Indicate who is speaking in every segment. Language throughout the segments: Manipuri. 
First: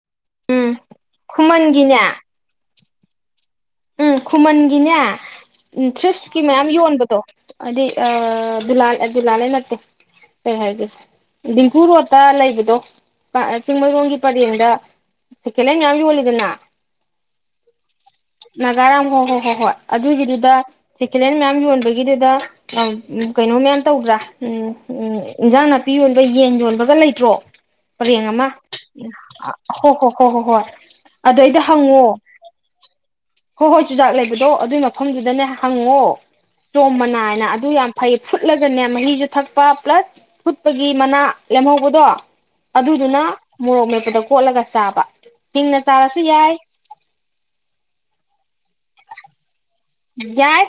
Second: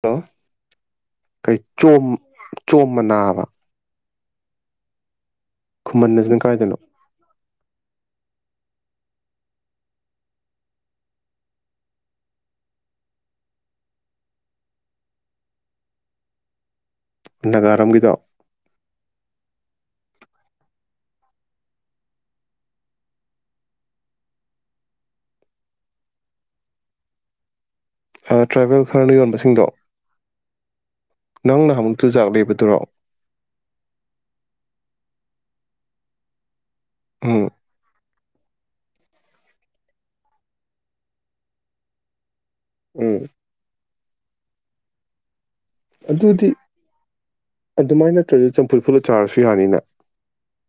Speaker 1: ꯍꯂꯣ
Speaker 2: ꯎꯝ
Speaker 1: ꯀꯩ
Speaker 2: ꯈꯨꯃꯟꯒꯤꯅꯦ
Speaker 1: ꯆꯣꯝ [unintelligible] ꯆꯣꯝ ꯃꯅꯥꯕ
Speaker 2: ꯎꯝ ꯈꯨꯃꯟꯒꯤꯅꯦ
Speaker 1: ꯈꯨꯃꯟꯅꯁꯤꯅ
Speaker 2: ꯇ꯭ꯔꯤꯞꯁꯀꯤ ꯃꯌꯥꯝ
Speaker 1: ꯀꯥꯏꯗꯅꯣ
Speaker 2: ꯌꯣꯟꯕꯗꯣ ꯑꯗꯤ ꯑꯥ ꯗꯨꯜꯂꯟ ꯑꯥ ꯗꯨꯜꯂꯂꯦꯟ ꯅꯠꯇꯦ ꯀꯩ ꯍꯥꯏꯗꯣꯏ ꯗꯤꯡꯀꯨ ꯔꯣꯗꯠꯇ ꯂꯩꯕꯗꯣ ꯑꯥ ꯑꯥ ꯆꯤꯡꯃꯩꯔꯣꯡꯒꯤ ꯄꯥꯔꯦꯡꯗ ꯁꯦꯀꯦꯂꯦꯟ ꯃꯌꯥꯝ ꯌꯣꯟꯂꯤꯗꯅꯥ?
Speaker 1: ꯅꯥꯒꯥꯔꯝꯒꯤꯗꯣ
Speaker 2: ꯅꯥꯒꯥꯔꯥꯝ ꯍꯣ ꯍꯣꯏ ꯍꯣ ꯍꯣꯏ ꯑꯗꯨꯒꯤꯗꯨꯗꯥ ꯁꯦꯀꯦꯂꯦꯟ ꯃꯌꯥꯝ ꯌꯣꯟꯕꯒꯤꯗꯨꯗꯥ ꯀꯩꯅꯣ ꯃꯌꯥꯝ ꯇꯧꯗ꯭ꯔꯥ ꯎꯝ ꯎꯝ ꯏꯟꯖꯥꯡ ꯅꯥꯄꯤ ꯌꯣꯟꯕ ꯌꯦꯟ ꯌꯣꯟꯕꯒꯥ ꯂꯩꯇ꯭ꯔꯣ
Speaker 1: [inaudible]
Speaker 2: ꯄꯔꯦꯡ ꯑꯃꯥ
Speaker 1: ꯇ꯭ꯔꯥꯏꯕꯦꯜ ꯈꯔꯅ ꯌꯣꯟꯕꯁꯤꯡꯗꯣ
Speaker 2: ꯍꯣ ꯍꯣ ꯍꯣ ꯍꯣꯏ ꯑꯗꯩꯗꯥ
Speaker 1: ꯅꯪ ꯅꯍꯥꯟꯃꯨꯛ
Speaker 2: ꯍꯪꯉꯣ
Speaker 1: ꯆꯨꯖꯥꯛ ꯂꯩꯕꯗꯨꯔꯣ
Speaker 2: ꯍꯣꯏ ꯍꯣꯏ ꯆꯨꯖꯥꯛ ꯂꯩꯕꯗꯣ ꯑꯗꯨꯏ ꯃꯐꯝꯗꯨꯗꯥꯅꯦ ꯍꯪꯉꯣ ꯆꯣꯝ ꯃꯅꯥꯅ
Speaker 1: ꯎꯝ
Speaker 2: ꯑꯗꯨ ꯌꯥꯝ ꯐꯩ ꯐꯨꯠꯂꯒꯅꯦ ꯃꯍꯤꯁꯨ ꯊꯛꯄ ꯄ꯭ꯂꯁ ꯐꯨꯠꯄꯒꯤ ꯃꯅꯥ ꯂꯦꯝꯍꯧꯕꯗꯣ ꯑꯗꯨꯗꯨꯅ
Speaker 1: ꯎꯝ
Speaker 2: ꯃꯣꯔꯣꯛ ꯃꯦꯠꯄꯗꯥ ꯀꯣꯠꯂꯒ ꯆꯥꯕ ꯍꯤꯡꯅ ꯆꯥꯔꯁꯨ
Speaker 1: ꯑꯗꯨꯗꯤ
Speaker 2: ꯌꯥꯏ
Speaker 1: ꯑꯗꯨꯃꯥꯏꯅ ꯅꯠꯇ꯭ꯔꯁꯨ ꯆꯝꯐꯨꯠ ꯐꯨꯠꯂꯥ ꯆꯥꯔꯁꯨ ꯌꯥꯅꯤꯅꯦ
Speaker 2: ꯌꯥꯏ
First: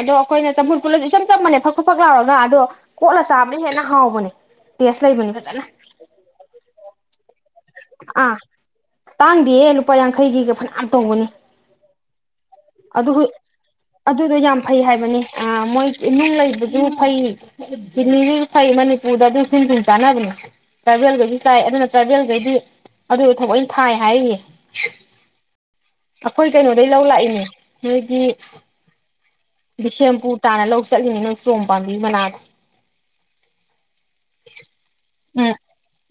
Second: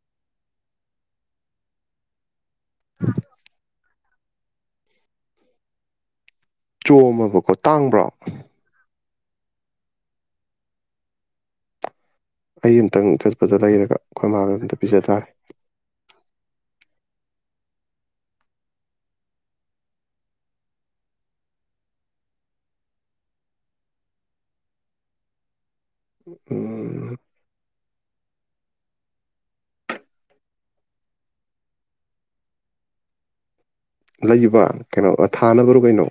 Speaker 2: ꯑꯗꯣ ꯑꯩꯈꯣꯏꯅ ꯆꯝꯐꯨꯠ ꯐꯨꯠꯂꯥꯗꯤ ꯏꯆꯝ ꯆꯝꯝꯕꯅꯦ ꯐꯛ ꯐꯛ ꯐꯛ ꯂꯥꯎꯔꯒꯥ ꯑꯗꯣ ꯀꯣꯠꯂꯥ ꯆꯥꯕꯅ ꯍꯦꯟꯅ ꯍꯥꯎꯕꯅꯦ ꯇꯦꯁ ꯂꯩꯕꯅꯦ ꯐꯖꯅꯥ
Speaker 1: ꯆꯣꯝꯑꯥꯕꯀꯣ ꯇꯥꯡꯕ꯭ꯔꯣ
Speaker 2: ꯑꯥ ꯇꯥꯡꯗꯦꯌꯦ ꯂꯨꯄꯥ ꯌꯥꯡꯈꯩꯒꯤꯒꯥ ꯐꯅꯌꯥꯝ ꯇꯧꯕꯅꯤ
Speaker 1: ꯑꯩ ꯑꯃꯇꯪ
Speaker 2: ꯑꯗꯨ
Speaker 1: ꯆꯠꯄꯗ ꯂꯩꯔꯒ
Speaker 2: ꯑꯗꯨꯗꯣ
Speaker 1: ꯑꯩꯈꯣꯏꯃꯥ
Speaker 2: ꯌꯥꯝ
Speaker 1: ꯈꯤꯇꯥ
Speaker 2: ꯐꯩ
Speaker 1: ꯄꯤꯖꯥ
Speaker 2: ꯍꯥꯏꯕꯅꯤ
Speaker 1: ꯇꯥꯔꯦ
Speaker 2: ꯑꯥ ꯃꯣꯏ ꯅꯨꯡ ꯂꯩꯕꯗꯨ ꯐꯩ ꯀꯤꯠꯅꯤꯒꯤꯁꯨ ꯐꯩ ꯃꯅꯤꯄꯨꯔꯗ ꯑꯗꯨ ꯁꯤꯟꯊꯨꯡ ꯆꯥꯅꯕꯅꯦ ꯇ꯭ꯔꯥꯏꯕꯦꯜꯒꯩꯁꯨ ꯆꯥꯏ ꯑꯗꯨꯅ ꯇ꯭ꯔꯥꯏꯕꯦꯜ ꯒꯩꯗꯤ ꯑꯗꯨ ꯊꯥꯑꯣꯏ ꯊꯥꯏ ꯍꯥꯏꯔꯤꯌꯦ ꯑꯈꯣꯏ ꯀꯩꯅꯣꯗꯩ ꯂꯧ
Speaker 1: ꯎꯝ
Speaker 2: ꯂꯥꯛꯏꯅꯦ ꯅꯣꯏꯒꯤ ꯕꯤꯁꯦꯝꯄꯨꯔ ꯇꯥꯟꯅ ꯂꯧ ꯆꯠꯂꯤꯅꯦ ꯅꯪ ꯆꯣꯝ ꯄꯥꯝꯕꯤ ꯃꯅꯥꯗꯣ
Speaker 1: ꯂꯩꯕꯥ ꯀꯩꯅꯣ
Speaker 2: ꯎꯝ
Speaker 1: ꯊꯥꯅꯕꯔꯣ ꯀꯩꯅꯣ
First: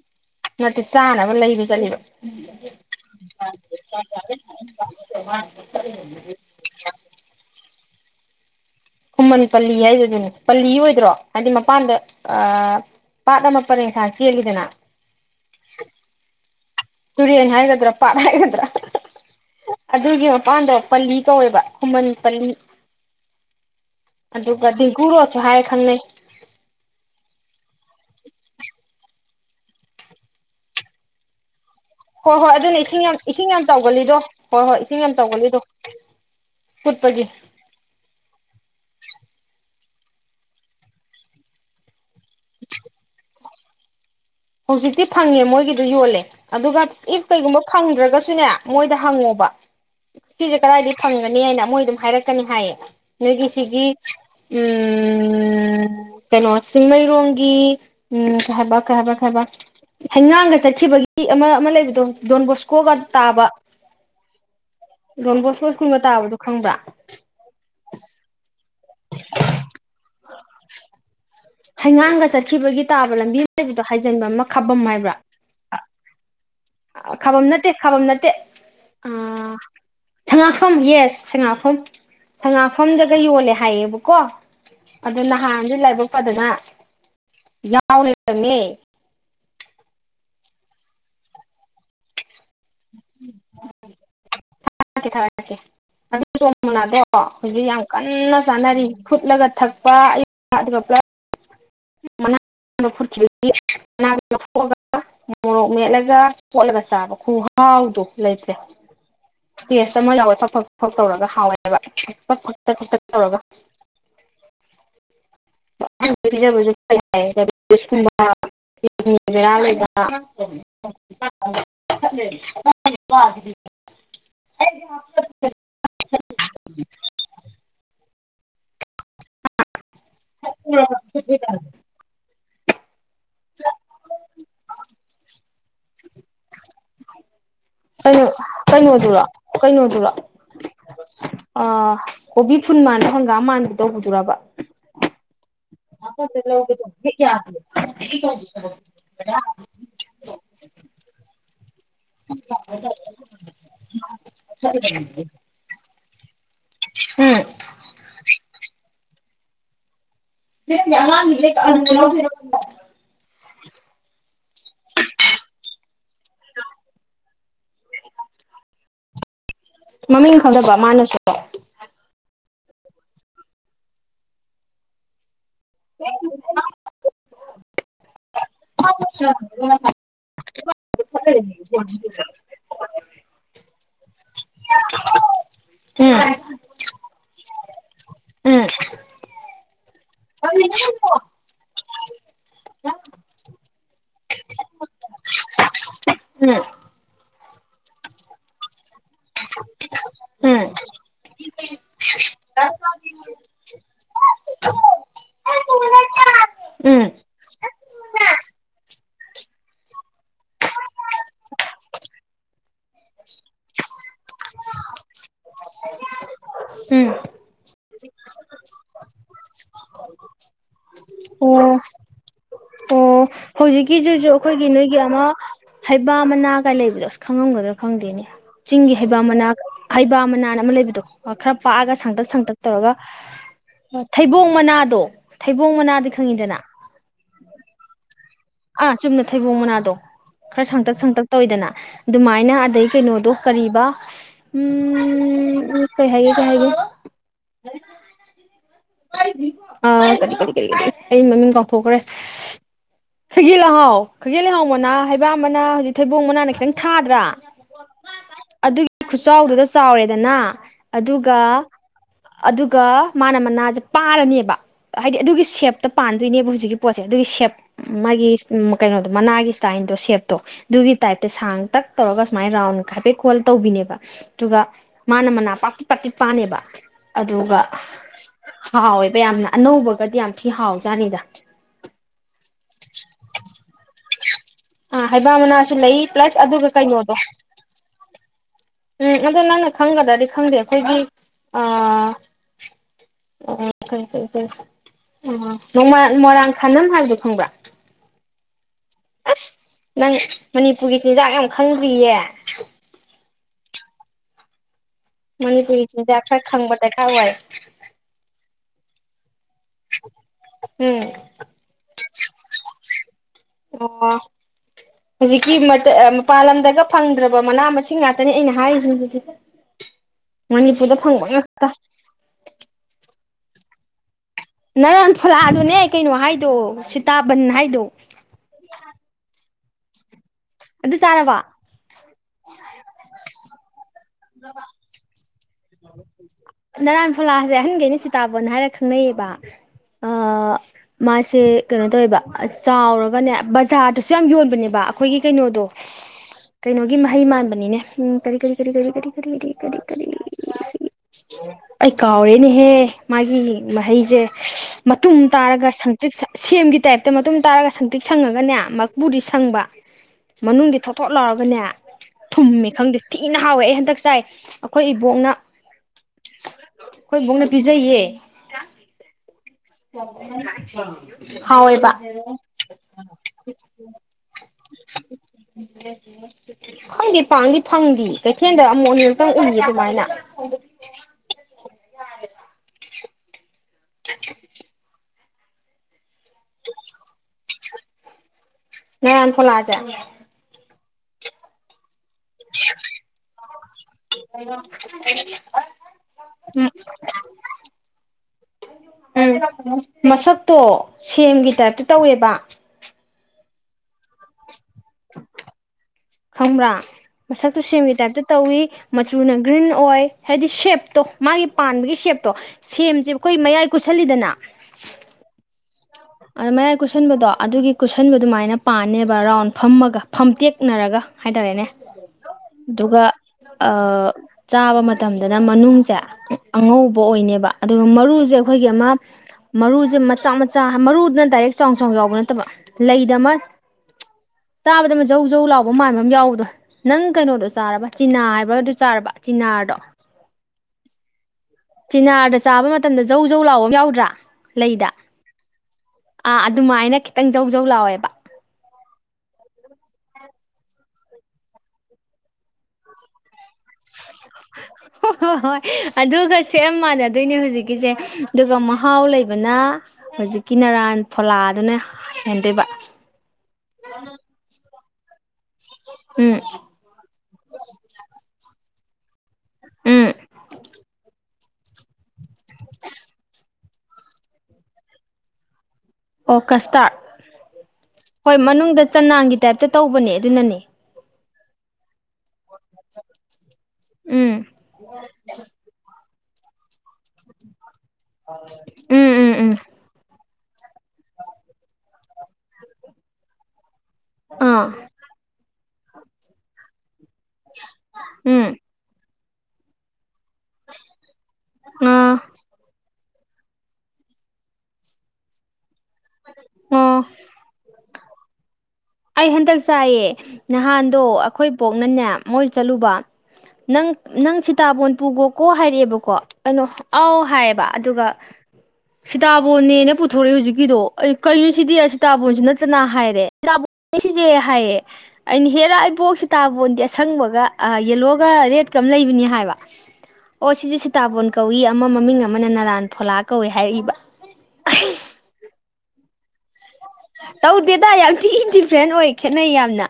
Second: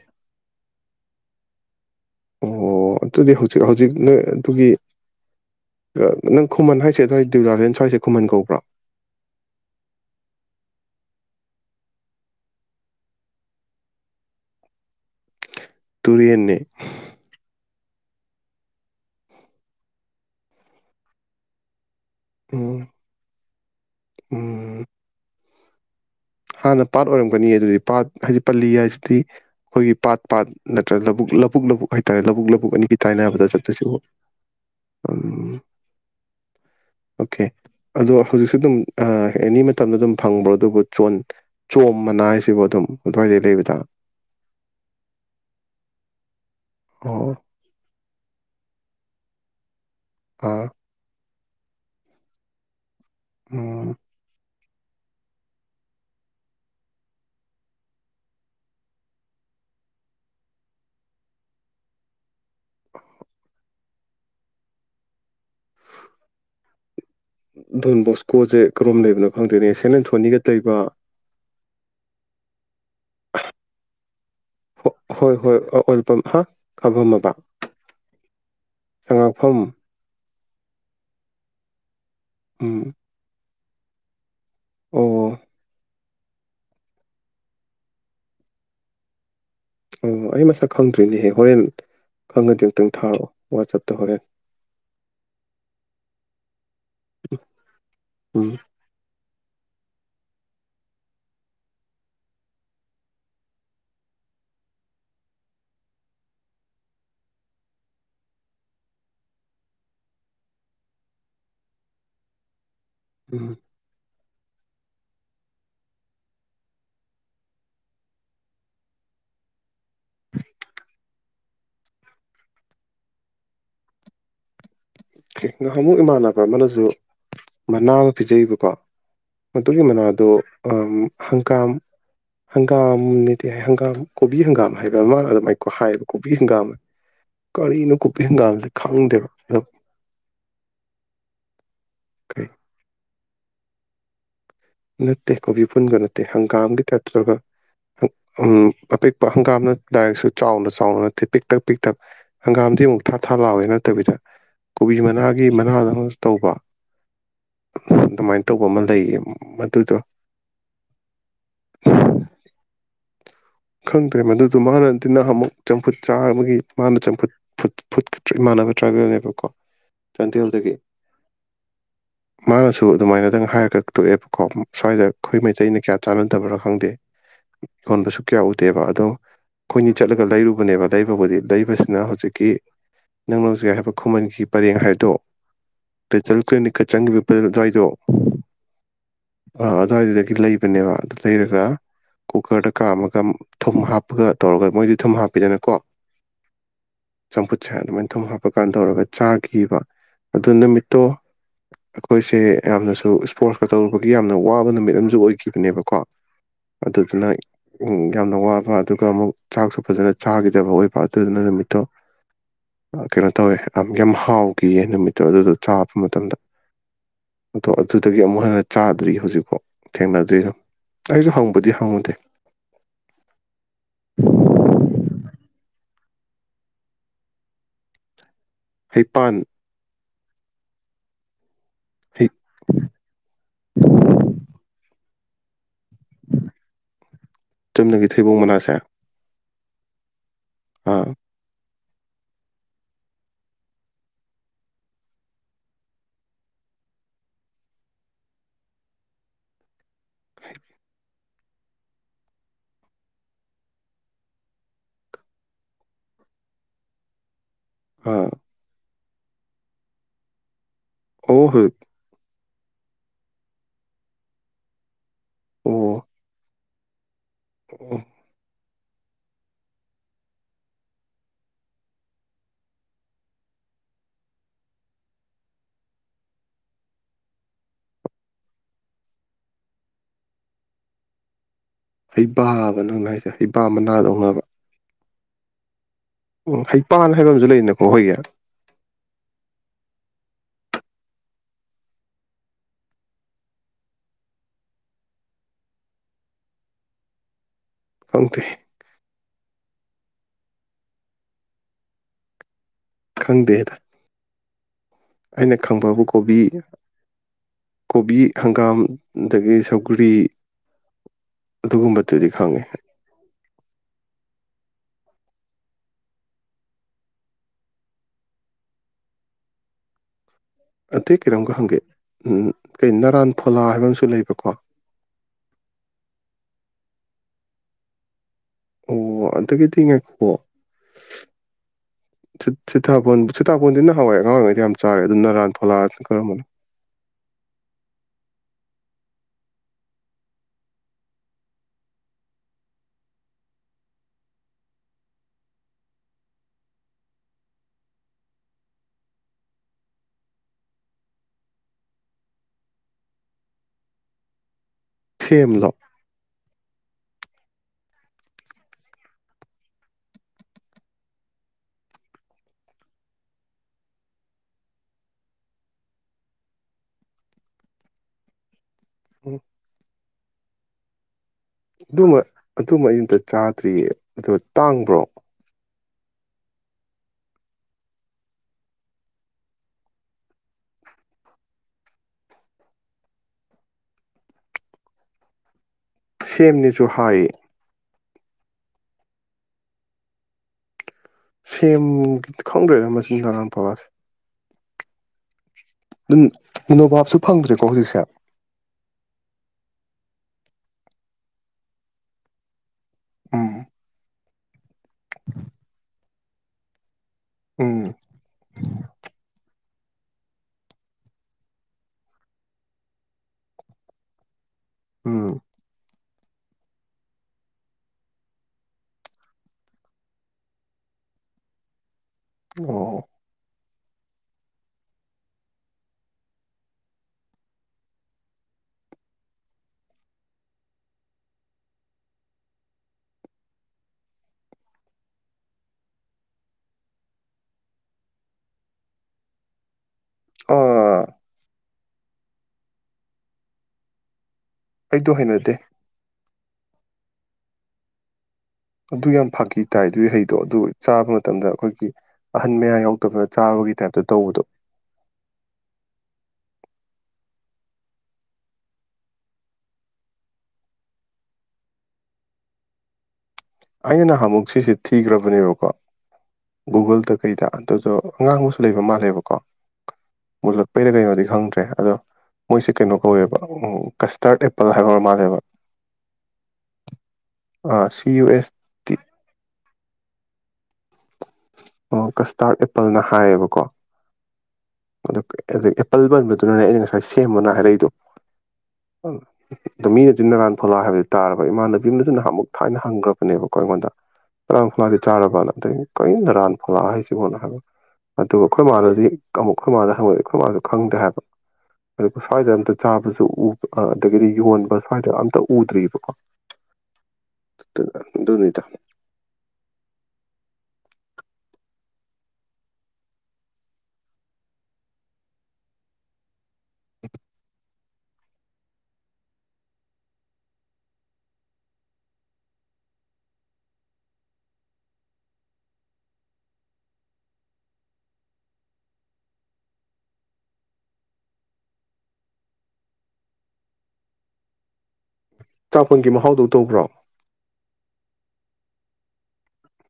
Speaker 2: ꯅꯠꯇꯦ ꯆꯥꯅꯕ ꯂꯩꯕ ꯆꯠꯂꯤꯕ
Speaker 1: ꯑꯣ ꯑꯗꯨꯗꯤ ꯍꯧꯖꯤꯛ ꯍꯧꯖꯤꯛ ꯅꯣꯏ ꯑꯗꯨꯒꯤ ꯅꯪ ꯈꯨꯃꯟ ꯍꯥꯏꯁꯦ ꯑꯗꯨꯋꯥꯏ ꯗꯨꯂꯥꯂꯦꯟ ꯁꯋꯥꯏꯁꯦ ꯈꯨꯃꯟ ꯀꯧꯕꯔꯣ
Speaker 2: ꯈꯨꯃꯟ ꯄꯜꯂꯤ ꯍꯥꯏꯖꯦ ꯑꯗꯨꯅꯦ ꯄꯜꯂꯤ ꯑꯣꯏꯗ꯭ꯔꯣ ꯍꯥꯏꯗꯤ ꯃꯄꯥꯟꯗ ꯑꯥ ꯄꯥꯠ ꯑꯃꯥ ꯄꯔꯦꯡ ꯁꯥꯥꯟꯅꯥ ꯆꯦꯜꯂꯤꯗꯅ
Speaker 1: ꯇꯨꯔꯦꯟ ꯅꯦ
Speaker 2: ꯇꯨꯔꯦꯟ ꯍꯥꯏꯒꯗ꯭ꯔꯥ ꯄꯥꯠ ꯍꯥꯏꯒꯗ꯭ꯔꯥ ꯑꯗꯨꯒꯤ ꯃꯄꯥꯟꯗꯣ ꯄꯜꯂꯤ ꯀꯧꯋꯦꯕ ꯈꯨꯃꯟ ꯄꯜꯂꯤ
Speaker 1: ꯎꯝ
Speaker 2: ꯑꯗꯨꯒꯥ
Speaker 1: ꯎꯝ
Speaker 2: ꯗꯤꯡꯀꯨ ꯔꯣꯠꯁꯨ ꯍꯥꯏ ꯈꯪꯅꯩ
Speaker 1: ꯍꯥꯟꯅ ꯄꯥꯠ ꯑꯣꯏꯔꯝꯒꯅꯤꯌꯦ ꯑꯗꯨꯗꯤ ꯄꯥꯠ ꯍꯥꯏꯗꯤ ꯄꯥꯜꯂꯤ ꯍꯥꯏꯁꯤꯗꯤ ꯑꯩꯈꯣꯏꯒꯤ ꯄꯥꯠ ꯄꯥꯠ ꯅꯠꯇ꯭ꯔꯒ ꯂꯧꯕꯛ ꯂꯧꯕꯨꯛ ꯂꯧꯕꯨꯛ ꯍꯥꯏ
Speaker 2: ꯍꯣꯏ ꯍꯣꯏ ꯑꯗꯨꯅꯦ ꯏꯁꯤꯡ ꯌꯥꯝ ꯏꯁꯤꯡ ꯌꯥꯝ ꯆꯥꯎꯒꯜꯂꯤꯗꯣ ꯍꯣꯏ ꯍꯣꯏ ꯏꯁꯤꯡ ꯌꯥꯝ
Speaker 1: ꯎꯝ
Speaker 2: ꯆꯥꯎꯒꯜꯂꯤꯗꯣ ꯀꯨꯠꯄꯒꯤ
Speaker 1: ꯑꯣꯀꯦ ꯑꯗꯣ ꯍꯧꯖꯤꯛꯁꯨ ꯑꯗꯨꯝ ꯑꯦꯅꯤ ꯃꯇꯝꯗꯥ ꯑꯗꯨꯝ ꯐꯪꯕ꯭ꯔꯣ ꯑꯗꯨꯕꯨ ꯆꯣꯟ ꯆꯣꯝ ꯃꯅꯥ ꯍꯥꯏꯁꯤꯕꯨ ꯑꯗꯨꯝ ꯑꯗꯨꯋꯥꯏꯗꯩ ꯂꯩꯕꯗꯥ
Speaker 2: ꯍꯧꯖꯤꯛꯇꯤ ꯐꯪꯉꯦ ꯃꯣꯏꯒꯤꯗꯨ ꯌꯣꯜꯂꯦ ꯑꯗꯨꯒ ꯏꯐ
Speaker 1: ꯑꯣ
Speaker 2: ꯀꯩꯒꯨꯝꯕ ꯐꯪꯗ꯭ꯔꯒꯁꯨꯅꯦ ꯃꯣꯏꯗꯥ ꯍꯪꯉꯣꯕ ꯁꯤꯁꯦ
Speaker 1: ꯑꯥ
Speaker 2: ꯀꯥꯏꯗꯩ ꯐꯪꯒꯅꯤ ꯍꯥꯏꯅ ꯃꯣꯏ ꯑꯗꯨꯝ ꯍꯥꯏꯔꯛꯀꯅꯤ ꯍꯥꯏꯌꯦ ꯅꯣꯏꯒꯤ ꯁꯤꯒꯤ
Speaker 1: ꯎꯝ
Speaker 2: ꯎꯝ ꯀꯩꯅꯣ ꯆꯤꯡꯃꯩꯔꯣꯡꯒꯤ ꯎꯝ ꯀꯩ ꯍꯥꯏꯕ ꯀꯩ ꯍꯥꯏꯕ ꯍꯥꯏꯕ ꯍꯩꯉꯥꯡꯒꯥ ꯆꯠꯈꯤꯕꯒꯤ ꯑꯃꯥ ꯑꯃꯥ ꯂꯩꯕꯗꯣ ꯗꯣꯟꯕꯣꯁꯀꯣꯒꯥ ꯇꯥꯕ
Speaker 1: [inaudible]
Speaker 2: ꯗꯣꯟꯕꯣꯁꯀꯣ ꯁꯀꯨꯟꯒꯥ ꯇꯥꯕꯗꯣ ꯈꯪꯕ꯭ꯔꯥ
Speaker 1: ꯗꯣꯟꯕꯣꯁꯀꯣꯖꯦ ꯀꯔꯣꯝ ꯂꯩꯕꯅꯣ ꯈꯪꯗꯦꯅꯦ ꯁꯦꯟ ꯑꯦꯟꯊꯣꯅꯤꯒꯥ ꯂꯩꯥꯕꯥ
Speaker 2: ꯍꯩꯉꯥꯡꯒꯥ ꯆꯠꯈꯤꯕꯒꯤ ꯇꯥꯕ ꯂꯝꯕꯤ ꯑꯃꯥ ꯂꯩꯕꯗꯣ ꯍꯥꯏꯖꯟꯕꯝ ꯑꯃ ꯈꯥꯕꯝ
Speaker 1: ꯍꯣ
Speaker 2: ꯍꯥꯏꯕ꯭ꯔꯥ
Speaker 1: ꯍꯣꯏ ꯍꯣꯏ ꯑꯣꯏꯜꯄꯝ ꯍꯥ ꯈꯥꯕꯝꯃꯕ
Speaker 2: ꯈꯥꯕꯝ ꯅꯠꯇꯦ ꯈꯥꯕꯝ ꯅꯠꯇꯦ ꯎꯝ
Speaker 1: ꯁꯉꯥꯛꯐꯝ
Speaker 2: ꯁꯉꯥꯛꯐꯝ ꯌꯦꯁ ꯁꯉꯥꯛꯐꯝ
Speaker 1: ꯎꯝ
Speaker 2: ꯁꯉꯥꯛꯐꯝꯗꯒꯥ ꯌꯣꯜꯂꯦ ꯍꯥꯏꯌꯦꯕꯀꯣ
Speaker 1: ꯑꯣ
Speaker 2: ꯑꯗꯣ ꯅꯍꯥꯟꯖꯦ ꯂꯥꯏꯕꯛ ꯐꯥꯗꯅ ꯌꯥꯎ ꯂꯩꯔꯝꯃꯦ
Speaker 1: ꯑꯣ ꯑꯩ ꯃꯁꯛ ꯈꯪꯗꯔ꯭ꯦꯅꯦꯍꯦ ꯍꯣꯔꯦꯟ ꯈꯪꯉꯥꯗꯤ ꯑꯃꯨꯛꯇꯪ ꯊꯥꯔꯑꯣ ꯋꯥꯆꯞꯇꯥ ꯍꯣꯔꯦꯟ
Speaker 2: ꯊꯥꯔꯛꯀꯦ ꯊꯥꯔꯛꯀꯦ ꯑꯗꯨ ꯆꯣꯝ ꯃꯅꯥꯗꯦ ꯀꯣ ꯍꯧꯖꯤꯛ ꯌꯥꯝ ꯀꯟꯅ
Speaker 1: ꯎꯝ
Speaker 2: ꯆꯥꯅꯔꯤ ꯐꯨꯠꯂꯒ ꯊꯛꯄ ꯑꯌꯨꯛꯇ ꯑꯗꯨꯒ ꯄꯨꯂꯞ [unintelligible] ꯃꯣꯔꯣꯛ ꯃꯦꯠꯂꯒ ꯒꯣꯠꯂꯒ ꯆꯥꯕ ꯈꯣꯡꯍꯥꯎꯗꯣ ꯂꯩꯇ꯭ꯔꯦ ꯇꯦꯁ ꯑꯃ ꯌꯥꯎꯋꯦ ꯊꯛ ꯐ ꯊꯛ ꯇꯧꯔꯒ ꯍꯥꯎꯋꯦꯕ [unintelligible] ꯇꯧꯔꯒ
Speaker 1: ꯎꯝ
Speaker 2: [unintelligible] [inaudible]
Speaker 1: ꯅꯍꯥꯟꯃꯨꯛ ꯏꯃꯥꯟꯅꯕ ꯑꯃꯅꯁꯨ ꯃꯅꯥ ꯑꯃ ꯄꯤꯖꯩꯕꯀꯣ ꯑꯗꯨꯒꯤ ꯃꯅꯥꯗꯣ ꯍꯪꯀꯥꯝ
Speaker 2: ꯀꯩꯅꯣ
Speaker 1: ꯍꯪꯒꯥꯝꯅꯤꯗꯤ ꯍꯥꯢ ꯍꯪꯒꯥꯝ ꯀꯣꯕꯤ ꯍꯪꯒꯥꯝ ꯍꯥꯏꯕ ꯑꯃ ꯑꯗꯨꯃꯥꯏꯀꯣ ꯍꯥꯏꯌꯦꯕ ꯀꯣꯕꯤ ꯍꯪꯒꯥꯝ ꯀꯔꯤꯅꯣ ꯀꯨꯞꯄꯤ ꯍꯪꯒꯝꯗꯤ ꯈꯪꯗꯦꯕ ꯑꯗꯣ
Speaker 2: ꯀꯩꯅꯣꯗꯨꯔ ꯑ
Speaker 1: ꯀꯩ
Speaker 2: ꯀꯣꯕꯤ ꯐꯨꯟ ꯃꯥꯟꯕ ꯍꯪꯒꯥꯝ ꯃꯥꯟꯒꯦ ꯇꯧꯕꯗꯨꯔꯕ
Speaker 1: ꯅꯠꯇꯦ ꯀꯣꯕꯤ ꯐꯨꯟꯒ ꯅꯠꯇꯦ ꯍꯪꯒꯥꯝꯒꯤ ꯇꯥꯏꯞꯇꯧꯔꯒ ꯑꯄꯤꯛꯄ ꯍꯪꯒꯥꯝꯅ ꯗꯥꯏꯔꯛꯁꯨ ꯆꯥꯎꯅ ꯆꯥꯎꯅ [unintelligible] ꯄꯤꯛ ꯄꯤꯛꯇꯛ ꯄꯤꯛꯇꯛ ꯍꯪꯒꯥꯝꯗꯤ ꯑꯃꯨꯛ ꯊꯥ ꯊꯥ ꯂꯥꯎꯋꯦ ꯅꯠꯇꯕꯤꯗ ꯀꯣꯕꯤ ꯃꯅꯥꯒꯤ ꯃꯅꯥꯗꯧꯅꯁꯨ ꯇꯧꯕ
Speaker 2: ꯎꯝ
Speaker 1: ꯑꯗꯨꯃꯥꯏꯅ ꯇꯧꯕ ꯑꯃ ꯂꯩꯌꯦ ꯃꯗꯨꯗꯣ
Speaker 2: [unintelligible]
Speaker 1: ꯈꯪꯗ꯭ꯔꯦ ꯃꯗꯨꯗꯨ ꯃꯥꯅꯗꯤ ꯅꯍꯥꯃꯨꯛ ꯆꯝꯐꯨꯠ ꯆꯥꯕꯒꯤ ꯃꯥꯅ ꯆꯝꯐꯨꯠ ꯐꯨꯠ ꯐꯨꯠ ꯏꯃꯥꯟꯅꯕ ꯇ꯭ꯔꯥꯕꯦꯜꯅꯦꯕꯀꯣ
Speaker 2: ꯃꯃꯤꯡ
Speaker 1: ꯆꯥꯟꯗꯦꯜꯗꯒꯤ
Speaker 2: ꯈꯪꯗꯕ ꯃꯥꯅꯁꯨ
Speaker 1: ꯃꯥꯅꯁꯨ ꯑꯗꯨꯃꯥꯏꯅꯗꯪ ꯍꯥꯏꯔꯒ ꯇꯣꯛꯑꯦꯕꯀꯣ ꯁ꯭ꯋꯥꯏꯗ ꯑꯩꯈꯣꯏ ꯃꯩꯇꯩ ꯃꯩꯇꯩꯅ ꯀꯌꯥ ꯆꯥꯟꯅꯗꯕ꯭ꯔꯥ ꯈꯪꯗꯦ ꯌꯣꯟꯕꯁꯨ ꯀꯌꯥ ꯎ ꯗꯦꯕ
Speaker 2: ꯎꯝ
Speaker 1: ꯑꯗꯣ
Speaker 2: ꯎꯝ
Speaker 1: ꯑꯩꯈꯣꯏꯅꯤ ꯆꯠꯂꯒ ꯂꯩꯔꯨꯕꯅꯦꯕ ꯂꯩꯕꯕꯨꯗꯤ ꯂꯩꯕꯁꯤꯅ ꯍꯧꯖꯤꯛꯀꯤ ꯅꯪꯅ ꯍꯎꯖꯤꯛꯁ ꯍꯥꯏꯕ ꯈꯨꯃꯟꯈꯤ ꯄꯔꯦꯡ ꯍꯥꯏꯗꯣ ꯂꯤꯇꯜ ꯀ꯭ꯂꯤꯅꯤꯛꯀ ꯆꯪꯈꯤꯕ ꯑꯗꯨꯋꯥꯢꯗꯣ
Speaker 2: ꯎꯝ
Speaker 1: ꯑ ꯑꯗꯨꯋꯥꯏꯗꯨꯗꯒꯤ ꯂꯩꯕꯅꯦꯕ ꯑꯗꯨ ꯂꯩꯔꯒ ꯀꯨꯀꯔꯗ ꯀꯥꯝꯃꯒ ꯊꯨꯝ ꯍꯥꯞꯄꯒ ꯇꯧꯔꯒ ꯃꯣꯏꯗꯤ ꯊꯨꯝ ꯍꯥꯞꯄꯤꯗꯅꯀꯣ ꯆꯝꯐꯨꯠꯁꯦ ꯑꯗꯨꯃꯥꯏ ꯊꯨꯝ ꯍꯥꯞꯄꯀꯥꯟ ꯇꯧꯔꯒ ꯆꯥꯈꯤꯕ
Speaker 2: ꯎꯝ
Speaker 1: ꯑꯗꯨ ꯅꯨꯃꯤꯠꯇꯣ ꯑꯩꯈꯣꯏꯁꯦ ꯌꯥꯝꯅꯁꯨ ꯏꯁꯄꯣꯔꯠꯁꯀ ꯇꯧꯔꯨꯕꯒꯤ ꯌꯥꯝꯅ ꯋꯥꯕ ꯅꯨꯃꯤꯠ ꯑꯃꯁꯨ ꯑꯣꯏꯈꯤꯕꯅꯦꯕꯀꯣ
Speaker 2: ꯎꯝ ꯎꯝ
Speaker 1: ꯑꯗꯨꯗꯨꯅ ꯌꯥꯝꯅ ꯋꯥꯕ ꯑꯗꯨꯒ ꯑꯃꯨꯛ ꯆꯥꯛꯁꯨ ꯐꯖꯅ ꯆꯥꯈꯤꯗꯕ ꯑꯣꯏꯕ ꯑꯗꯨꯗꯨꯅ ꯅꯨꯃꯤꯠꯇꯣ ꯀꯩꯅꯣ ꯇꯧꯋꯦ ꯌꯥꯝ ꯍꯥꯎꯈꯤꯌꯦ ꯅꯨꯃꯤꯠꯇꯣ ꯑꯗꯨꯗꯣ ꯆꯕꯥ ꯃꯇꯝꯗ
Speaker 2: ꯎꯝ
Speaker 1: ꯑꯗꯣ ꯑꯗꯨꯗꯒꯤ ꯑꯃꯨꯛ ꯍꯟꯅ ꯆꯥꯗ꯭ꯔꯤ ꯍꯧꯖꯤꯛꯐꯥꯎ ꯊꯦꯡꯅꯗ꯭ꯔꯤ ꯑꯩꯁꯨ ꯍꯪꯕꯨꯗꯤ
Speaker 2: ꯑꯣ
Speaker 1: ꯍꯪꯉꯨꯗꯦ
Speaker 2: ꯑꯣ ꯍꯧꯖꯤꯛꯀꯤꯁꯤꯁꯨ ꯑꯩꯈꯣꯏꯒꯤ ꯅꯣꯏꯒꯤ ꯑꯃ ꯍꯩꯕ ꯃꯅꯥꯒꯥ ꯂꯩꯕꯗꯣ ꯑꯁ ꯈꯪꯉꯝꯒꯗ꯭ꯔꯥ ꯈꯪꯗꯦꯅꯦ ꯆꯤꯡꯒꯤ ꯍꯩꯕ
Speaker 1: ꯍꯩꯄꯥꯟ
Speaker 2: ꯃꯅꯥ ꯍꯩꯕ ꯃꯅꯥ ꯑꯃ ꯂꯩꯕꯗꯣ ꯈꯔ ꯄꯥꯛꯑꯒ ꯁꯥꯡꯇꯛ
Speaker 1: ꯍꯩ
Speaker 2: ꯁꯥꯡꯇꯛ ꯇꯧꯔꯒ ꯊꯩꯕꯣꯡ ꯃꯅꯥꯗꯣ ꯊꯩꯕꯣꯡ ꯃꯅꯥꯗꯤ ꯈꯪꯉꯤꯗꯅ
Speaker 1: ꯆꯨꯝꯅꯒꯤ ꯊꯩꯕꯣꯡ ꯃꯅꯥꯁꯦ
Speaker 2: ꯑꯆꯨꯝꯅꯒꯤ ꯊꯩꯕꯣꯡ ꯃꯅꯥꯗꯣ ꯈꯔ ꯁꯪꯇꯛ
Speaker 1: ꯑꯥ
Speaker 2: ꯁꯥꯡꯇꯛ ꯇꯧꯋꯤꯗꯅ ꯑꯗꯨꯃꯥꯏꯅ ꯑꯗꯩ ꯀꯩꯅꯣꯗꯣ ꯀꯔꯤꯕ ꯑꯝ ꯀꯩ ꯍꯥꯏꯒꯦ ꯀꯩ ꯍꯥꯏꯒꯦ ꯑꯥ ꯀꯔꯤ ꯀꯔꯤ ꯀꯔꯤ ꯑꯩ ꯃꯃꯤꯡ ꯀꯥꯎꯊꯣꯛꯈ꯭ꯔꯦ
Speaker 1: [inaudible]
Speaker 2: ꯈꯥꯒꯤ ꯂꯩꯍꯥꯎ ꯈꯥꯒꯤ ꯂꯩꯍꯥꯎ ꯃꯅꯥ ꯍꯩꯕꯥ ꯃꯅꯥ ꯊꯩꯕꯣꯡ ꯃꯅꯥꯅ ꯈꯤꯇꯪ ꯊꯥꯗ꯭ꯔꯥ
Speaker 1: ꯑꯥ
Speaker 2: ꯑꯗꯨꯒꯤ ꯈꯨꯆꯥꯎꯗꯨꯗ ꯆꯥꯎꯔꯦꯗꯅ ꯑꯗꯨꯒ
Speaker 1: ꯑꯣ ꯍꯣꯏ
Speaker 2: ꯑꯗꯨꯒ ꯃꯥꯅ ꯃꯅꯥꯁꯦ ꯄꯥꯔꯅꯦꯕ ꯍꯥꯏꯗꯤ ꯑꯗꯨꯒꯤ ꯁꯦꯞꯇ
Speaker 1: ꯑꯣ
Speaker 2: ꯄꯥꯟꯗꯣꯏꯅꯦꯕ ꯍꯧꯖꯤꯛꯀꯤ ꯄꯣꯠꯁꯦ ꯑꯗꯨꯒꯤ ꯁꯦꯞ
Speaker 1: ꯑꯣ
Speaker 2: ꯃꯥꯒꯤ ꯀꯩꯅꯣꯗꯣ ꯃꯅꯥꯒꯤ ꯁ꯭ꯇꯥꯏꯜꯗꯣ ꯁꯦꯞꯇꯣ ꯑꯗꯨꯒꯤ ꯇꯥꯏꯞꯇ ꯁꯥꯡ ꯇꯛ ꯇꯧꯔꯒ ꯁꯨꯃꯥꯏꯅ ꯔꯥꯎꯟ ꯍꯥꯏꯐꯦꯠ ꯈꯣꯜ ꯇꯧꯕꯤꯅꯦꯕ ꯑꯗꯨꯒ ꯃꯥꯅ ꯄꯥꯛꯇꯥꯛ ꯄꯥꯅꯦꯕ ꯑꯗꯨꯒ ꯍꯥꯎꯋꯦꯕ ꯌꯥꯝꯅ ꯑꯅꯧꯕꯒꯗꯤ ꯌꯥꯝ ꯊꯤ ꯍꯥꯎꯖꯥꯠꯅꯤꯗ
Speaker 1: ꯍꯩꯕꯥꯕ ꯅꯪꯅ ꯍꯥꯏꯁꯦ ꯍꯩꯕ ꯃꯅꯥꯗ ꯉꯧꯅꯕ
Speaker 2: ꯑꯥ ꯍꯩꯄ ꯃꯅꯥꯁꯨ ꯂꯩ ꯄ꯭ꯂꯁ
Speaker 1: ꯎꯝ
Speaker 2: ꯑꯗꯨꯒ
Speaker 1: ꯍꯩꯄꯥꯟ
Speaker 2: ꯀꯩꯅꯣꯗꯣ
Speaker 1: ꯍꯥꯏꯕ ꯑꯃꯁꯨ ꯂꯩꯗꯅꯀꯣ ꯑꯩꯈꯣꯏꯒꯤ
Speaker 2: ꯎꯝ ꯑꯗꯣ ꯅꯪꯅ ꯈꯪꯒꯗ꯭ꯔꯗꯤ ꯈꯪꯗꯦ ꯑꯩꯈꯣꯏꯒꯤ ꯑ ꯑꯣ ꯀꯔꯤ ꯀꯔꯤ ꯑꯣ ꯅꯣꯡꯃ ꯃꯣꯏꯔꯥꯡ ꯈꯥꯅꯝ ꯍꯥꯏꯕꯗꯣ ꯈꯪꯕ꯭ꯔꯥ
Speaker 1: ꯈꯪꯗꯦ
Speaker 2: ꯑꯁ ꯅꯪ ꯃꯅꯤꯄꯨꯔꯒꯤ ꯆꯤꯟꯖꯥꯛ ꯌꯥꯝ ꯈꯪꯗ꯭ꯔꯤꯌꯦ
Speaker 1: ꯈꯪꯗꯦꯗ ꯑꯩꯅ
Speaker 2: ꯃꯅꯤꯄꯨꯒꯤ
Speaker 1: ꯈꯪꯕꯕꯨ
Speaker 2: ꯆꯤꯟꯖꯥꯛ
Speaker 1: ꯀꯣꯕꯤ
Speaker 2: ꯈꯔ ꯈꯪꯕ ꯗꯔꯀꯥꯔ ꯑꯣꯏ
Speaker 1: ꯀꯣꯕꯤ ꯍꯪꯒꯥꯝ ꯑꯗꯒꯤ ꯁꯧ ꯒꯨꯔꯤ
Speaker 2: ꯎꯝ
Speaker 1: ꯑꯗꯨꯒꯨꯝꯕꯗꯨꯗꯤ ꯈꯪꯉꯦ
Speaker 2: ꯑꯃ ꯍꯧꯖꯤꯛꯀꯤ ꯃꯄꯥꯟ ꯂꯝꯗꯒ ꯐꯪꯗ꯭ꯔꯕ ꯃꯅꯥ ꯃꯁꯤꯡ ꯉꯥꯛꯇꯅꯤ ꯑꯩꯅ ꯍꯥꯏꯔꯤꯁꯤꯡꯁꯤꯗꯤ
Speaker 1: [inaudible]
Speaker 2: ꯃꯅꯤꯄꯨꯔꯗ
Speaker 1: ꯑꯇꯩ
Speaker 2: ꯐꯪꯕ
Speaker 1: ꯀꯩꯅꯣꯝꯀ
Speaker 2: ꯉꯥꯛꯇ
Speaker 1: ꯍꯪꯒꯦ ꯀꯩ ꯅꯔꯥꯟ ꯐꯣꯂꯥ ꯍꯥꯏꯕ ꯑꯃꯁꯨ ꯂꯩꯕꯀꯣ
Speaker 2: ꯅꯔꯥꯟ ꯐꯣꯂꯥꯗꯨꯅꯦ ꯀꯩꯅꯣ ꯍꯥꯏꯗꯣ ꯁꯤꯇꯥꯕꯟ ꯍꯥꯏꯗꯣ
Speaker 1: ꯑꯣ ꯑꯗꯨꯗꯒꯤꯗꯤ ꯉꯥꯏꯈꯣ
Speaker 2: ꯑꯗꯨ ꯆꯥꯔꯕꯣ
Speaker 1: ꯆꯤꯇꯥꯐꯣꯟ ꯆꯤꯇꯥꯐꯣꯟꯁꯤꯅ ꯅꯍꯥꯟꯋꯥꯏ ꯑꯉꯥꯡ ꯑꯣꯏꯔꯤꯉꯩꯗꯤ ꯌꯥꯝ ꯆꯥꯔꯦ ꯑꯗꯨ ꯅꯔꯥꯟ ꯐꯣꯂꯥꯁꯤꯅ ꯀꯔꯝꯕꯅꯣ
Speaker 2: ꯅꯔꯥꯟ ꯐꯣꯂꯥꯁꯦ ꯑꯍꯟꯈꯩꯅ ꯁꯤꯇꯥꯕꯣꯟ ꯍꯥꯏꯔ ꯈꯪꯅꯩꯌꯦꯕ ꯑꯥ
Speaker 1: [inaudible]
Speaker 2: ꯃꯥꯁꯦ ꯀꯩꯅꯣ ꯇꯧꯋꯦꯕ ꯆꯥꯎꯔꯒꯅꯦ ꯕꯖꯥꯔꯗꯁꯨ ꯌꯥꯝ ꯌꯣꯟꯕꯅꯦꯕ ꯑꯩꯈꯣꯏꯒꯤ ꯀꯩꯅꯣꯗꯣ ꯀꯩꯅꯣꯒꯤ ꯃꯍꯩ ꯃꯥꯟꯕꯅꯤꯅꯦ ꯎ ꯀꯔꯤ ꯀꯔꯤ ꯀꯔꯤ ꯀꯔꯤ ꯀꯔꯤ ꯀꯔꯤ ꯀꯔꯤ ꯀꯔꯤ ꯀꯔꯤ ꯑꯩ ꯀꯥꯎꯔꯦꯅꯦꯍꯦ ꯃꯥꯒꯤ ꯃꯍꯩꯁꯦ ꯃꯇꯨꯝ ꯇꯥꯔꯒ
Speaker 1: ꯁꯦꯝꯂꯣ
Speaker 2: ꯁꯇꯤꯛ ꯁꯦꯝꯒꯤ ꯇꯥꯏꯞꯇ ꯃꯇꯨꯡ ꯇꯥꯔꯒ ꯁꯪꯇꯤꯛ ꯁꯪꯉꯒꯅꯦ ꯃꯀꯨꯗꯤ ꯁꯪꯕ ꯃꯅꯨꯡꯒꯤ ꯊꯣꯠ ꯊꯣꯠ ꯂꯧꯎꯔꯒꯅꯦ ꯊꯨꯝꯃꯦ ꯈꯪꯗꯦ ꯊꯤꯅ ꯍꯥꯎꯋꯦ ꯑꯩ ꯍꯟꯗꯛ ꯆꯥꯏ ꯑꯩꯈꯣꯏ ꯏꯕꯣꯛꯅ ꯑꯩꯈꯣꯏ ꯢꯕꯣꯛꯅ ꯄꯤꯖꯩꯌꯦ
Speaker 1: ꯎꯝ
Speaker 2: ꯆ ꯆ [unintelligible] ꯍꯥꯎꯌꯦ
Speaker 1: ꯑꯗꯨꯃ ꯑꯗꯨꯃ ꯑꯌꯨꯛꯇ ꯆꯥꯗ꯭ꯔꯤꯌꯦ ꯑꯗꯣ ꯇꯥꯡꯕ꯭ꯔꯣ
Speaker 2: ꯎꯝ [unintelligible] ꯈꯪꯗꯦ ꯄꯥꯛꯅꯗꯤ ꯐꯪꯗ ꯀꯩꯊꯦꯜꯗ ꯑꯃꯨꯛ ꯑꯅꯤꯛꯇꯪ ꯎꯨꯏꯌꯦ ꯑꯗꯨꯃꯥꯏꯅ ꯊ [unintelligible]
Speaker 1: ꯁꯦꯝꯅꯤꯁꯨꯨꯍꯥꯏꯌ‌ꯦ
Speaker 2: ꯃꯌꯥꯝ ꯐꫭꯂꯥꯖ‌ꯦ
Speaker 1: ꯁꯦꯝꯒꯤ ꯈꯪꯗ꯭ꯔꯦꯗ ꯃꯆꯤꯟ ꯃꯔꯔꯥ [unintelligible] ꯡ ꯄꯋꯥꯁꯦ
Speaker 2: ꯍꯣ [unintelligible]
Speaker 1: ꯑꯗꯨꯝ ꯅꯣꯕꯥꯥꯞꯁꯨ ꯐꯪꯗ꯭ꯔꯦꯀꯣ ꯍꯧꯖꯤꯛꯁꯦ
Speaker 2: ꯎꯝ ꯃꯁꯛꯇꯣ ꯁꯦꯝꯒꯤ ꯇꯥꯏꯞꯇ ꯇꯧꯋꯦꯕ
Speaker 1: ꯎꯝ
Speaker 2: ꯈꯪꯕ꯭ꯔꯥ ꯃꯁꯛꯇꯨ ꯁꯦꯝꯒꯤ
Speaker 1: ꯎꯝ
Speaker 2: ꯇꯥꯏꯞꯇ ꯇꯧꯋꯤ ꯃꯆꯨꯅ ꯒ꯭ꯔꯤꯟ ꯑꯣꯏ ꯍꯥꯏꯗꯤ ꯁꯦꯞꯇꯣ ꯃꯥꯒꯤ ꯄꯥꯟꯕꯒꯤ ꯁꯦꯞꯇꯣ ꯁꯦꯝꯁꯦ ꯑꯩꯈꯣꯏ ꯃꯌꯥꯏ ꯀꯨꯁꯜꯂꯤꯗꯅ
Speaker 1: ꯎꯝ
Speaker 2: ꯑꯗ ꯃꯌꯥꯏ ꯀꯨꯁꯟꯕꯗꯣ ꯑꯗꯨꯒꯤ ꯀꯨꯁꯟꯕ ꯑꯗꯨꯃꯥꯏꯅ ꯄꯥꯅꯦꯕ ꯔꯥꯎꯟ ꯐꯝꯃꯒ ꯐꯝꯇꯦꯛꯅꯔꯒ ꯍꯥꯏꯇꯥꯔꯦꯅꯦ ꯑꯗꯨꯒ
Speaker 1: ꯑꯣ
Speaker 2: ꯑꯥ ꯆꯥꯕ ꯃꯇꯝꯗꯅ ꯃꯅꯨꯡꯁꯦ ꯑꯉꯧꯕ ꯑꯣꯏꯅꯅꯦꯕ ꯑꯗꯨꯒ ꯃꯔꯨꯁꯦ ꯑꯩꯈꯣꯏꯒꯤ ꯑꯃ ꯃꯔꯨꯁꯦ ꯃꯆꯥ ꯃꯆꯥ ꯃꯔꯨꯗꯨꯅ ꯗꯥꯏꯔꯦꯛ ꯆꯥꯎ ꯆꯥꯎ ꯌꯥꯎꯕ ꯅꯠꯇꯕ ꯂꯩꯗ ꯑꯃ ꯆꯥꯕꯗ ꯑꯃ ꯖꯧꯖꯧ ꯂꯥꯎꯕ ꯃꯥꯟꯕ ꯑꯃ ꯌꯥꯎꯕꯗꯣ ꯅꯪ ꯀꯩꯅꯣꯗꯣ ꯆꯥꯔꯕ ꯆꯤꯅꯥ ꯍꯥꯏꯕ꯭ꯔꯥꯗꯨ ꯆꯥꯔꯕ ꯆꯤꯅꯥꯗꯣ
Speaker 1: ꯑꯥ
Speaker 2: ꯆꯤꯅꯥꯔꯗ ꯆꯥꯕ ꯃꯇꯝꯗ ꯖꯧ ꯖꯧ ꯂꯥꯎꯕ ꯌꯥꯎꯗ꯭ꯔꯥ ꯂꯩꯗ
Speaker 1: ꯑꯩꯗꯣ ꯍꯩꯅꯗꯦ
Speaker 2: ꯑꯥ ꯑꯗꯨꯃꯥꯏꯅ ꯈꯤꯇꯪ ꯖꯧ ꯖꯧ ꯂꯥꯎꯋꯦꯕ
Speaker 1: ꯑꯗꯨ ꯌꯥꯝ ꯐꯥꯈꯤ ꯇꯥꯏ ꯑꯗꯨꯒꯤ ꯍꯩꯗꯣ ꯑꯗꯨ ꯆꯥꯕ ꯃꯇꯝꯗ ꯑꯩꯈꯣꯏꯒꯤ ꯑꯍꯟ ꯃꯌꯥ ꯌꯥꯎꯗꯕꯗ ꯆꯥꯕꯒꯤ ꯇꯥꯏꯞꯇ ꯇꯧꯕꯗꯣ
Speaker 2: ꯍꯣꯏ ꯍꯣꯏ ꯑꯗꯨꯒ ꯁꯦꯝ ꯃꯥꯟꯅꯗꯣꯏꯅꯦ ꯍꯧꯖꯤꯛꯀꯤꯁꯦ ꯑꯗꯨꯒ ꯃꯍꯥꯎ ꯂꯩꯕꯅ ꯍꯧꯖꯤꯛꯀꯤ ꯅꯔꯥꯟ ꯐꯣꯂꯥꯗꯨꯅ ꯍꯦꯟꯗꯣꯏꯕ
Speaker 1: ꯑꯩꯅ ꯅꯍꯥꯟꯃꯨꯛ ꯁꯤꯁꯤ ꯊꯤꯈ꯭ꯔꯕꯅꯦꯕ
Speaker 2: ꯎꯝ
Speaker 1: ꯒꯨꯒꯜꯗ ꯀꯩꯗ ꯑꯗꯨꯗꯣ ꯑꯉꯥꯡꯕꯁꯨ ꯂꯩꯕ ꯃꯥꯜꯂꯦꯕꯀꯣ
Speaker 2: ꯎꯝ
Speaker 1: ꯃꯨꯜꯂꯛꯄꯩꯔꯥ ꯀꯩꯅꯣꯗꯤ ꯈꯪꯗ꯭ꯔꯦ ꯑꯗꯣ ꯃꯣꯏꯁꯦ ꯀꯩꯅꯣ ꯀꯧꯋꯦꯕ ꯑꯪ ꯀꯁꯇꯔꯠ ꯑꯦꯄꯜ ꯍꯥꯏꯕꯔ ꯃꯥꯜꯂꯦꯕ
Speaker 2: ꯑꯣ ꯀꯁꯇꯥꯔꯠ
Speaker 1: ꯁꯤ ꯌꯨ
Speaker 2: ꯍꯣꯏ
Speaker 1: ꯑꯦꯁ
Speaker 2: ꯃꯅꯨꯡꯗ
Speaker 1: ꯇꯤ
Speaker 2: ꯆꯅꯥꯡꯒꯤ ꯇꯥꯏꯞꯇ ꯇꯧꯕꯅꯦ ꯑꯗꯨꯅꯅꯦ
Speaker 1: ꯑꯣ ꯀꯁꯇꯥꯔꯠ ꯑꯦꯄꯜꯅ ꯍꯥꯏꯌꯦꯕꯀꯣ
Speaker 2: ꯎꯝ
Speaker 1: ꯑꯗꯨ ꯑꯦꯄꯜ ꯄꯟꯕꯗꯨꯅꯅꯦ ꯑꯩꯅ ꯉꯁꯥꯏ ꯁꯦꯝꯃꯅ ꯍꯥꯏꯔꯛꯏꯗꯣ
Speaker 2: ꯎꯝ ꯎꯝ ꯎꯝ
Speaker 1: ꯑꯗꯣ ꯃꯤꯅꯁꯨ ꯅꯔꯥꯟ ꯐꯣꯂꯥ ꯍꯥꯏꯕꯗꯨ ꯇꯥꯔꯕ ꯏꯃꯥꯟꯅꯕꯤ ꯑꯃꯅꯁꯨ ꯅ ꯑꯃꯨꯛ ꯊꯥꯏꯅ ꯍꯪꯈ꯭ꯔꯕꯅꯦꯕꯀꯣ ꯑꯩꯉꯣꯟꯗ
Speaker 2: ꯑꯥ
Speaker 1: ꯅꯔꯥꯟ ꯐꫭꯂꯥꯗꯤ ꯆꯥꯔ ꯀꯩꯅ ꯅꯔꯥꯟ ꯐꫭꯂꯥ ꯍꯥꯏꯁꯦ ꯁ ꯍꯥꯏꯕ ꯑꯗꯨꯒ
Speaker 2: ꯎꯝ
Speaker 1: ꯑꯩꯈꯣꯏ ꯃꯥꯜꯗꯗꯤ ꯑꯃꯨꯛ ꯑꯩꯈꯣꯏ [unintelligible] ꯃꯥꯗ ꯑꯈꫭꯏ ꯃꯥꯁꯨ ꯈꯪꯗꯦ ꯍꯥꯏꯕ
Speaker 2: ꯑꯥ
Speaker 1: ꯑꯗꯨꯕꯨ ꯁ꯭ꯋꯥꯏꯗ ꯑꯝꯇ ꯆꯥꯕꯁꯨ ꯎꯕ ꯑꯗꯒꯤꯗꯤ ꯌꯣꯟꯕ ꯁ꯭ꯋꯥꯏꯗ ꯑꯝꯇ ꯎꯗ꯭ꯔꯤꯕꯀꯣ
Speaker 2: ꯑꯣ
Speaker 1: ꯑꯗꯨꯅꯤꯗ
Speaker 2: ꯑꯩ ꯍꯟꯗꯛ ꯆꯥꯏꯌꯦ ꯅꯍꯥꯟꯗꯣ ꯑꯩꯈꯣꯏ ꯕꫭꯛꯅꯅꯦ ꯃꯣꯏ ꯆꯠꯂꯨꯕ ꯅꯪ ꯅꯪ ꯁꯤꯇꯥꯕꯣꯟ ꯄꯨꯈꯣꯀꯣ ꯍꯥꯏꯔꯛꯑꯦꯕꯀꯣ ꯀꯩꯅꯣ ꯑꯥꯎ ꯍꯥꯏꯌꯦꯕ ꯑꯗꯨꯒ ꯁꯤꯗꯥꯕꯣꯟꯅꯦꯅ ꯄꯨꯊꯣꯔꯛꯑꯦ ꯍꯧꯖꯤꯛꯀꯤꯗꯣ ꯀꯩꯅꯣ ꯁꯤꯗꯤ ꯁꯤꯇꯥꯕꯣꯟꯁꯨ ꯅꯠꯇꯅ ꯍꯥꯏꯔꯦ ꯁꯤꯇꯥꯕ ꯁꯤꯗꯤ ꯍꯥꯏꯌꯦ ꯑꯩꯅ ꯍꯦꯔ ꯑꯩꯕꯣꯛꯁꯤ ꯇꯥꯕꯣꯟꯗꯤ ꯑꯁꯪꯕꯒ ꯌꯦꯂꯣꯒ ꯔꯦꯗꯀ ꯑꯃ ꯂꯩꯕꯅꯤ ꯍꯥꯏꯕ ꯑꯣ ꯁꯤꯁꯨ ꯁꯤꯇꯥꯕꯣꯟ ꯀꯧꯏ ꯑꯃ ꯃꯃꯤꯡ ꯑꯃꯅ ꯅꯔꯥꯟ ꯊꯣꯂꯥ ꯀꯧꯏ ꯍꯥꯏꯔꯛꯏꯕ
Speaker 1: ꯆꯥꯛꯐꯝꯒꯤ ꯃꯍꯥꯎꯗꯧ ꯇꯧꯕ꯭ꯔꯣ
Speaker 2: ꯇꯧꯗꯦꯗ ꯌꯥꯝ ꯊꯤ ꯗꯤꯐ꯭ꯔꯦꯟ ꯑꯣꯏ ꯈꯦꯠꯅꯩ ꯌꯥꯝꯅ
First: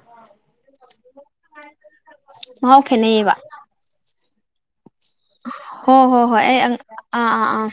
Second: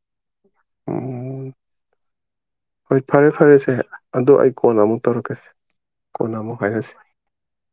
Speaker 1: ꯎꯝ
Speaker 2: ꯃꯍꯥꯎ
Speaker 1: ꯍꯣꯏ ꯐꯔꯦ
Speaker 2: ꯈꯦꯠꯅꯩꯌꯦꯕ
Speaker 1: ꯐꯔꯦꯁꯦ ꯑꯗꯣ ꯑꯩ ꯀꯣꯟꯅ ꯑꯃꯨꯛ ꯇꯧꯔꯛꯀꯦꯁꯦ
Speaker 2: ꯍꯣ ꯍꯣ
Speaker 1: ꯀꯣꯟꯅ
Speaker 2: ꯍꯣꯏ
Speaker 1: ꯑꯃꯨꯛ
Speaker 2: ꯑꯩ
Speaker 1: ꯍꯥꯏꯅꯁꯤ
Speaker 2: ꯑꯥ ꯑꯥ ꯑꯥ